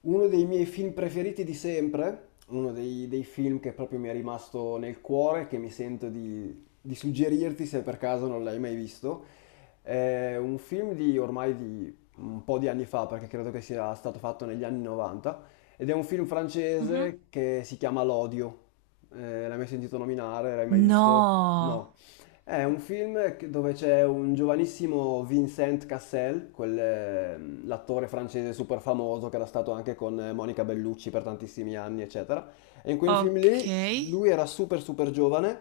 Uno dei miei film preferiti di sempre, uno dei film che proprio mi è rimasto nel cuore, che mi sento di suggerirti se per caso non l'hai mai visto, è un film di ormai di un po' di anni fa, perché credo che sia stato fatto negli anni 90, ed è un film Mhm. francese che si chiama L'Odio. L'hai mai sentito nominare? L'hai mai visto? No, No. È un film che- Dove c'è un giovanissimo Vincent Cassel, l'attore francese super famoso che era stato anche con Monica Bellucci per tantissimi anni, eccetera. E in quel film ok. lì lui era super super giovane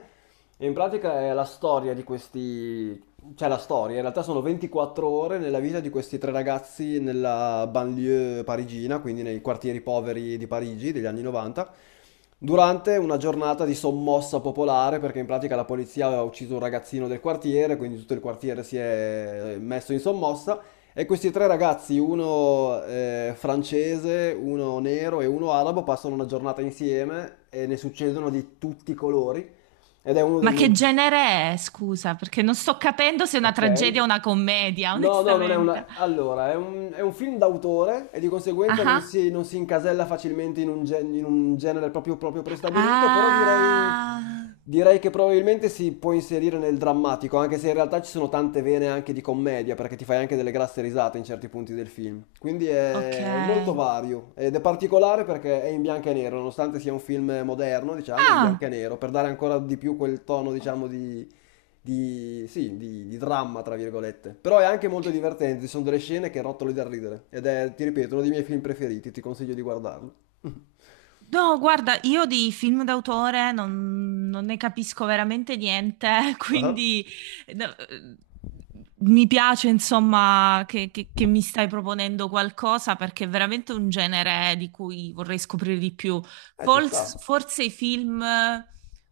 e in pratica è la storia di questi c'è la storia, in realtà sono 24 ore nella vita di questi tre ragazzi nella banlieue parigina, quindi nei quartieri poveri di Parigi degli anni 90, durante una giornata di sommossa popolare, perché in pratica la polizia aveva ucciso un ragazzino del quartiere, quindi tutto il quartiere si è messo in sommossa, e questi tre ragazzi, uno francese, uno nero e uno arabo, passano una giornata insieme e ne succedono di tutti i colori, ed è uno dei Ma che miei. genere è, scusa, perché non sto capendo se è una tragedia o Ok? una commedia, No, no, non è onestamente. una. Allora, è un film d'autore e di conseguenza non Ah, si, non si incasella facilmente in un genere proprio, proprio prestabilito, però direi, ah, direi che probabilmente si può inserire nel drammatico, anche se in realtà ci sono tante vene anche di commedia, perché ti fai anche delle grasse risate in certi punti del film. Quindi è molto ok. vario ed è particolare perché è in bianco e nero, nonostante sia un film moderno, diciamo, in bianco e Ah, nero, per dare ancora di più quel tono, diciamo, di, sì, di dramma, tra virgolette. Però è anche molto divertente, ci sono delle scene che rotolo da ridere. Ed è, ti ripeto, uno dei miei film preferiti, ti consiglio di guardarlo. no, guarda, io di film d'autore non ne capisco veramente niente, Ah, quindi no, mi piace, insomma, che mi stai proponendo qualcosa perché è veramente un genere di cui vorrei scoprire di più. Ci Forse, sta. forse i film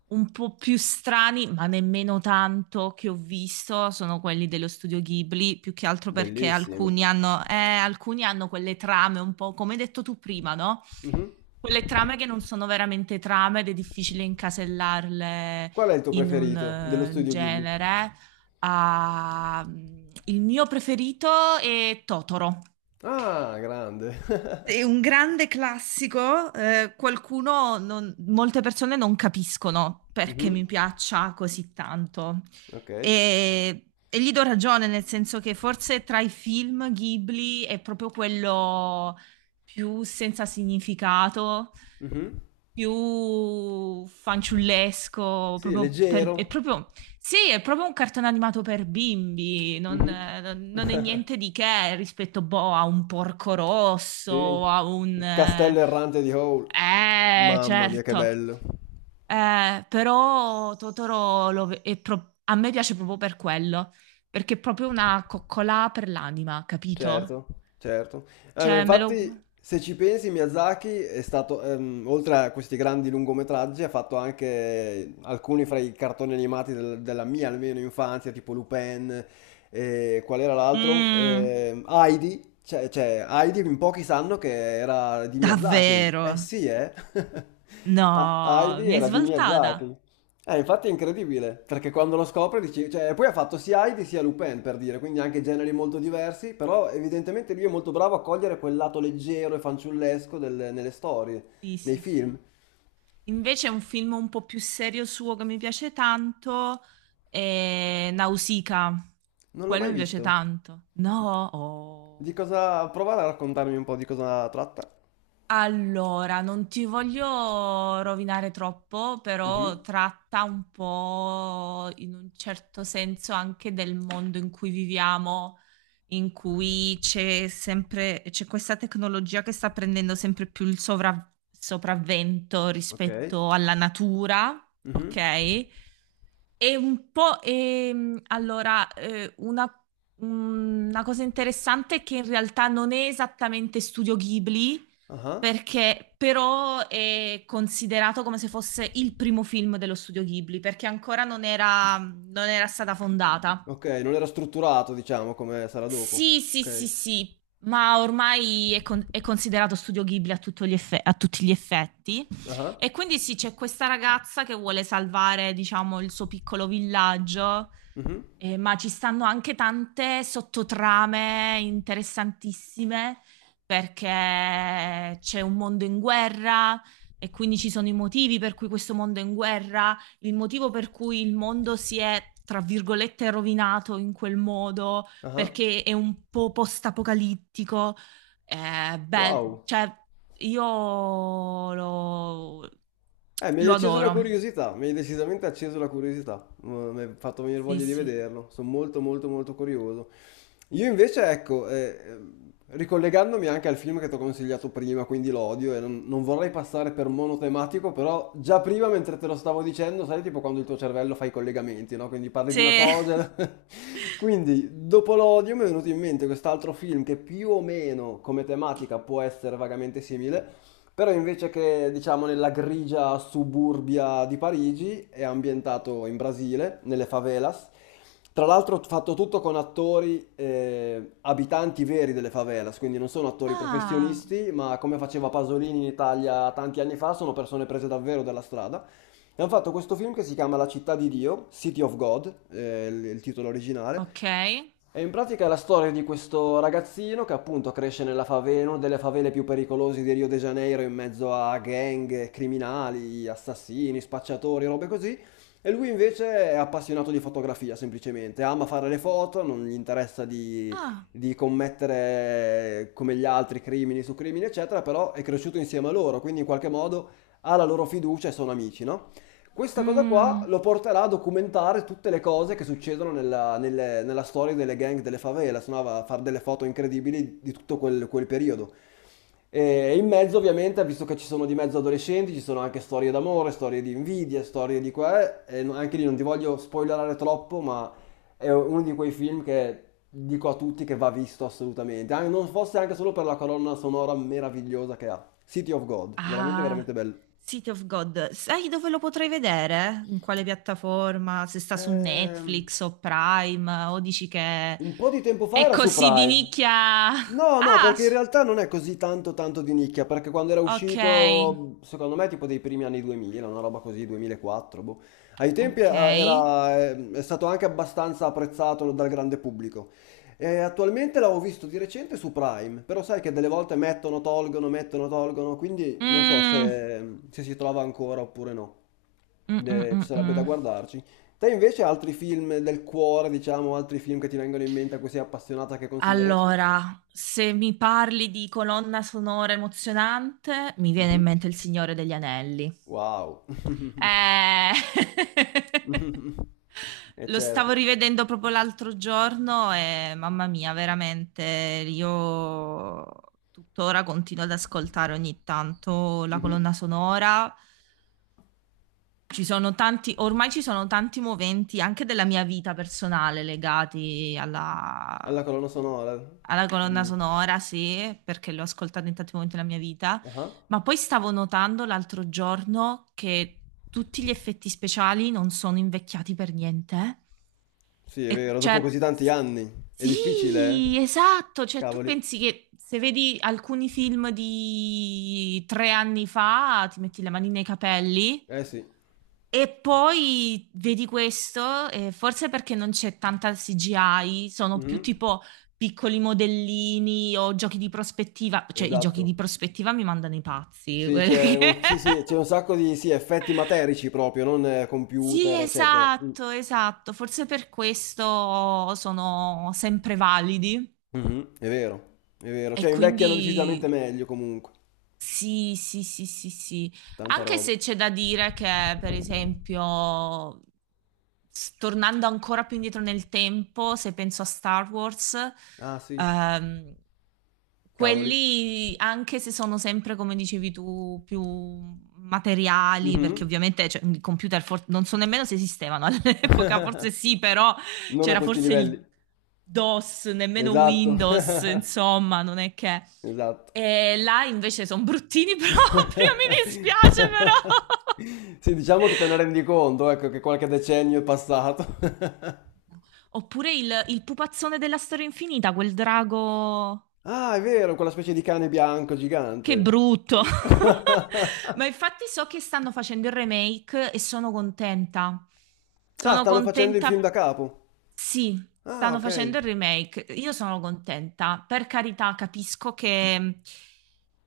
un po' più strani, ma nemmeno tanto che ho visto, sono quelli dello studio Ghibli, più che altro perché Bellissimo. Alcuni hanno quelle trame un po', come hai detto tu prima, no? Mhm. Quelle trame che non sono veramente trame ed è difficile incasellarle Qual è il tuo in un preferito dello studio Ghibli? genere. Ah, il mio preferito è Totoro. Ah, grande. È un grande classico, qualcuno, non- molte persone non capiscono perché Mhm, mi piaccia così tanto. ok. E gli do ragione, nel senso che forse tra i film Ghibli è proprio quello più senza significato, Mhm. più fanciullesco, Sì, proprio per- è leggero. proprio sì, è proprio un cartone animato per bimbi, non, Mhm. Non è niente di che rispetto, boh, a un Porco Rosso, Sì. a un... Il castello errante di Howl. Mamma mia, che certo. bello. Però Totoro lo ve- è pro- a me piace proprio per quello, perché è proprio una coccola per l'anima, capito? Certo, certo. Ma Cioè, me lo... infatti, se ci pensi, Miyazaki è stato, oltre a questi grandi lungometraggi, ha fatto anche alcuni fra i cartoni animati della mia, almeno infanzia, tipo Lupin, e qual era l'altro? Mm, Heidi, cioè, Heidi in pochi sanno che era di Miyazaki. davvero? Eh sì, eh? No, Ah, Heidi mi hai era di svoltata. Miyazaki. Infatti è incredibile, perché quando lo scopre dici, cioè, poi ha fatto sia Heidi sia Lupin per dire, quindi anche generi molto diversi, però evidentemente lui è molto bravo a cogliere quel lato leggero e fanciullesco nelle storie, Sì, nei sì, film. sì. Invece un film un po' più serio suo che mi piace tanto è Nausicaa. Non l'ho Quello mai mi piace visto. tanto. No, Di oh. cosa. Prova a raccontarmi un po' di cosa tratta. Allora, non ti voglio rovinare troppo, però Mhm, tratta un po' in un certo senso anche del mondo in cui viviamo, in cui c'è sempre, c'è questa tecnologia che sta prendendo sempre più il sovra- sopravvento ok. rispetto alla natura, Mhm, ok? È un po', allora, una cosa interessante è che in realtà non è esattamente studio Ghibli, aha. perché però è considerato come se fosse il primo film dello studio Ghibli, perché ancora non era stata fondata. Ok, non era strutturato, diciamo, come sarà dopo. Sì, sì, sì, Ok. sì, ma ormai è, con- è considerato studio Ghibli a, tutto gli effe- a tutti gli effetti. Ah. E quindi sì, c'è questa ragazza che vuole salvare, diciamo, il suo piccolo villaggio, Mhm, ma ci stanno anche tante sottotrame interessantissime perché c'è un mondo in guerra e quindi ci sono i motivi per cui questo mondo è in guerra, il motivo per cui il mondo si è, tra virgolette, rovinato in quel modo aha, perché è un po' post-apocalittico. Eh, bel- wow. cioè, io lo, Mi hai lo acceso la adoro. curiosità, mi hai decisamente acceso la curiosità. Mm, mi hai fatto venire Sì, voglia di sì. vederlo, sono molto molto molto curioso. Io invece, ecco, ricollegandomi anche al film che ti ho consigliato prima, quindi l'odio, e non vorrei passare per monotematico, però già prima mentre te lo stavo dicendo, sai, tipo quando il tuo cervello fa i collegamenti, no? Quindi parli di una Se- cosa. Quindi, dopo l'odio mi è venuto in mente quest'altro film che più o meno come tematica può essere vagamente simile, però invece che diciamo nella grigia suburbia di Parigi, è ambientato in Brasile, nelle favelas. Tra l'altro fatto tutto con attori abitanti veri delle favelas, quindi non sono attori Ah, professionisti, ma come faceva Pasolini in Italia tanti anni fa, sono persone prese davvero dalla strada. E hanno fatto questo film che si chiama La città di Dio, City of God, il titolo originale, ok. è in pratica la storia di questo ragazzino che appunto cresce nella favela, in una delle favele più pericolose di Rio de Janeiro, in mezzo a gang, criminali, assassini, spacciatori, robe così. E lui invece è appassionato di fotografia, semplicemente. Ama fare le foto, non gli interessa di, Ah, di commettere come gli altri crimini su crimini, eccetera, però è cresciuto insieme a loro, quindi in qualche modo ha la loro fiducia e sono amici, no? Questa cosa qua mm, lo porterà a documentare tutte le cose che succedono nella storia delle gang delle favelas, no? Va a fare delle foto incredibili di tutto quel periodo. E in mezzo, ovviamente, visto che ci sono di mezzo adolescenti, ci sono anche storie d'amore, storie di invidia, storie di qua, e no- anche lì non ti voglio spoilerare troppo, ma è uno di quei film che dico a tutti che va visto assolutamente, non fosse anche solo per la colonna sonora meravigliosa che ha. City of God, veramente ah, veramente bello. City of God. Sai dove lo potrei vedere? In quale piattaforma? Se sta su Ehm, Netflix o Prime? O dici che Un po' di tempo fa è era su così di Prime. nicchia? No, no, Ah, perché in s- realtà non è così tanto tanto di nicchia, perché quando era ok. uscito, secondo me, tipo dei primi anni 2000, una roba così, 2004, boh. Ai tempi Ok. era, è stato anche abbastanza apprezzato dal grande pubblico. E attualmente l'avevo visto di recente su Prime, però sai che delle volte mettono, tolgono, quindi non so Mm, se si trova ancora oppure no. mm, mm, Ci mm, sarebbe da mm. guardarci. Te invece altri film del cuore, diciamo, altri film che ti vengono in mente a cui sei appassionata che consiglieresti? Allora, se mi parli di colonna sonora emozionante, mi viene in Mhm. mente Il Signore degli Anelli. Wow. Eh, E lo certo. stavo rivedendo proprio l'altro giorno e mamma mia, veramente, io tuttora continuo ad ascoltare ogni tanto la Mhm. colonna sonora. Ci sono tanti, ormai ci sono tanti moventi anche della mia vita personale legati alla, È la colonna sonora alla colonna di. sonora, sì, perché l'ho ascoltata in tanti momenti della mia vita, Ah. ma poi stavo notando l'altro giorno che tutti gli effetti speciali non sono invecchiati per niente. Sì, è E vero, dopo cioè, così tanti s- anni. È difficile, eh? sì, esatto. Cioè, tu Cavoli. pensi che se vedi alcuni film di 3 anni fa, ti metti le mani nei capelli Eh sì. e poi vedi questo, e forse perché non c'è tanta CGI, sono più Mhm. tipo piccoli modellini o giochi di prospettiva, cioè i giochi Esatto. di prospettiva mi mandano i pazzi. Sì, c'è Quelli che- sì, sì, c'è un sacco di sì, effetti materici proprio, non Sì, computer, eccetera. Mm. esatto, esatto, forse per questo sono sempre validi Mhm, è vero, è vero. e Cioè invecchiano decisamente quindi meglio comunque. sì, sì, sì, sì, sì. Tanta Anche roba. se c'è da dire che, per esempio, s- tornando ancora più indietro nel tempo, se penso a Star Wars, Ah sì, ehm, cavoli. quelli, anche se sono sempre, come dicevi tu, più materiali, Mh-mh. perché ovviamente, cioè, i computer for- non so nemmeno se esistevano all'epoca, forse sì, però Non a c'era questi forse il livelli. DOS, nemmeno Esatto. Windows, insomma, non è che... Esatto. E là invece sono bruttini proprio, mi dispiace però. Sì, diciamo che te ne rendi conto, ecco, che qualche decennio è passato. Oppure il pupazzone della storia infinita, quel drago... Ah, è vero, quella specie di cane bianco Che gigante. brutto! Ma infatti so che stanno facendo il remake e sono contenta. Ah, Sono stanno facendo il film da contenta. capo. Sì, Ah, stanno ok. facendo il remake. Io sono contenta. Per carità, capisco che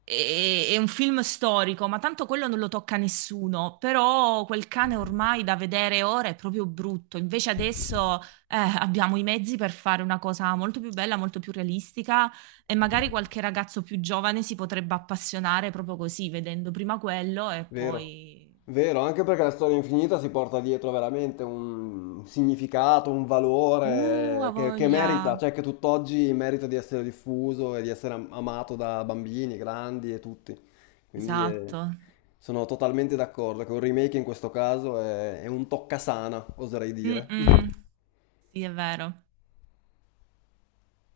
è un film storico, ma tanto quello non lo tocca nessuno. Però quel cane ormai da vedere ora è proprio brutto. Invece adesso abbiamo i mezzi per fare una cosa molto più bella, molto più realistica e magari qualche ragazzo più giovane si potrebbe appassionare proprio così, vedendo prima quello e Vero, poi... vero, anche perché la storia infinita si porta dietro veramente un significato, un valore ha che merita, voglia! cioè che tutt'oggi merita di essere diffuso e di essere amato da bambini, grandi e tutti. Quindi Esatto. sono totalmente d'accordo che un remake in questo caso è un toccasana, oserei dire. Mm-mm. Sì, è vero.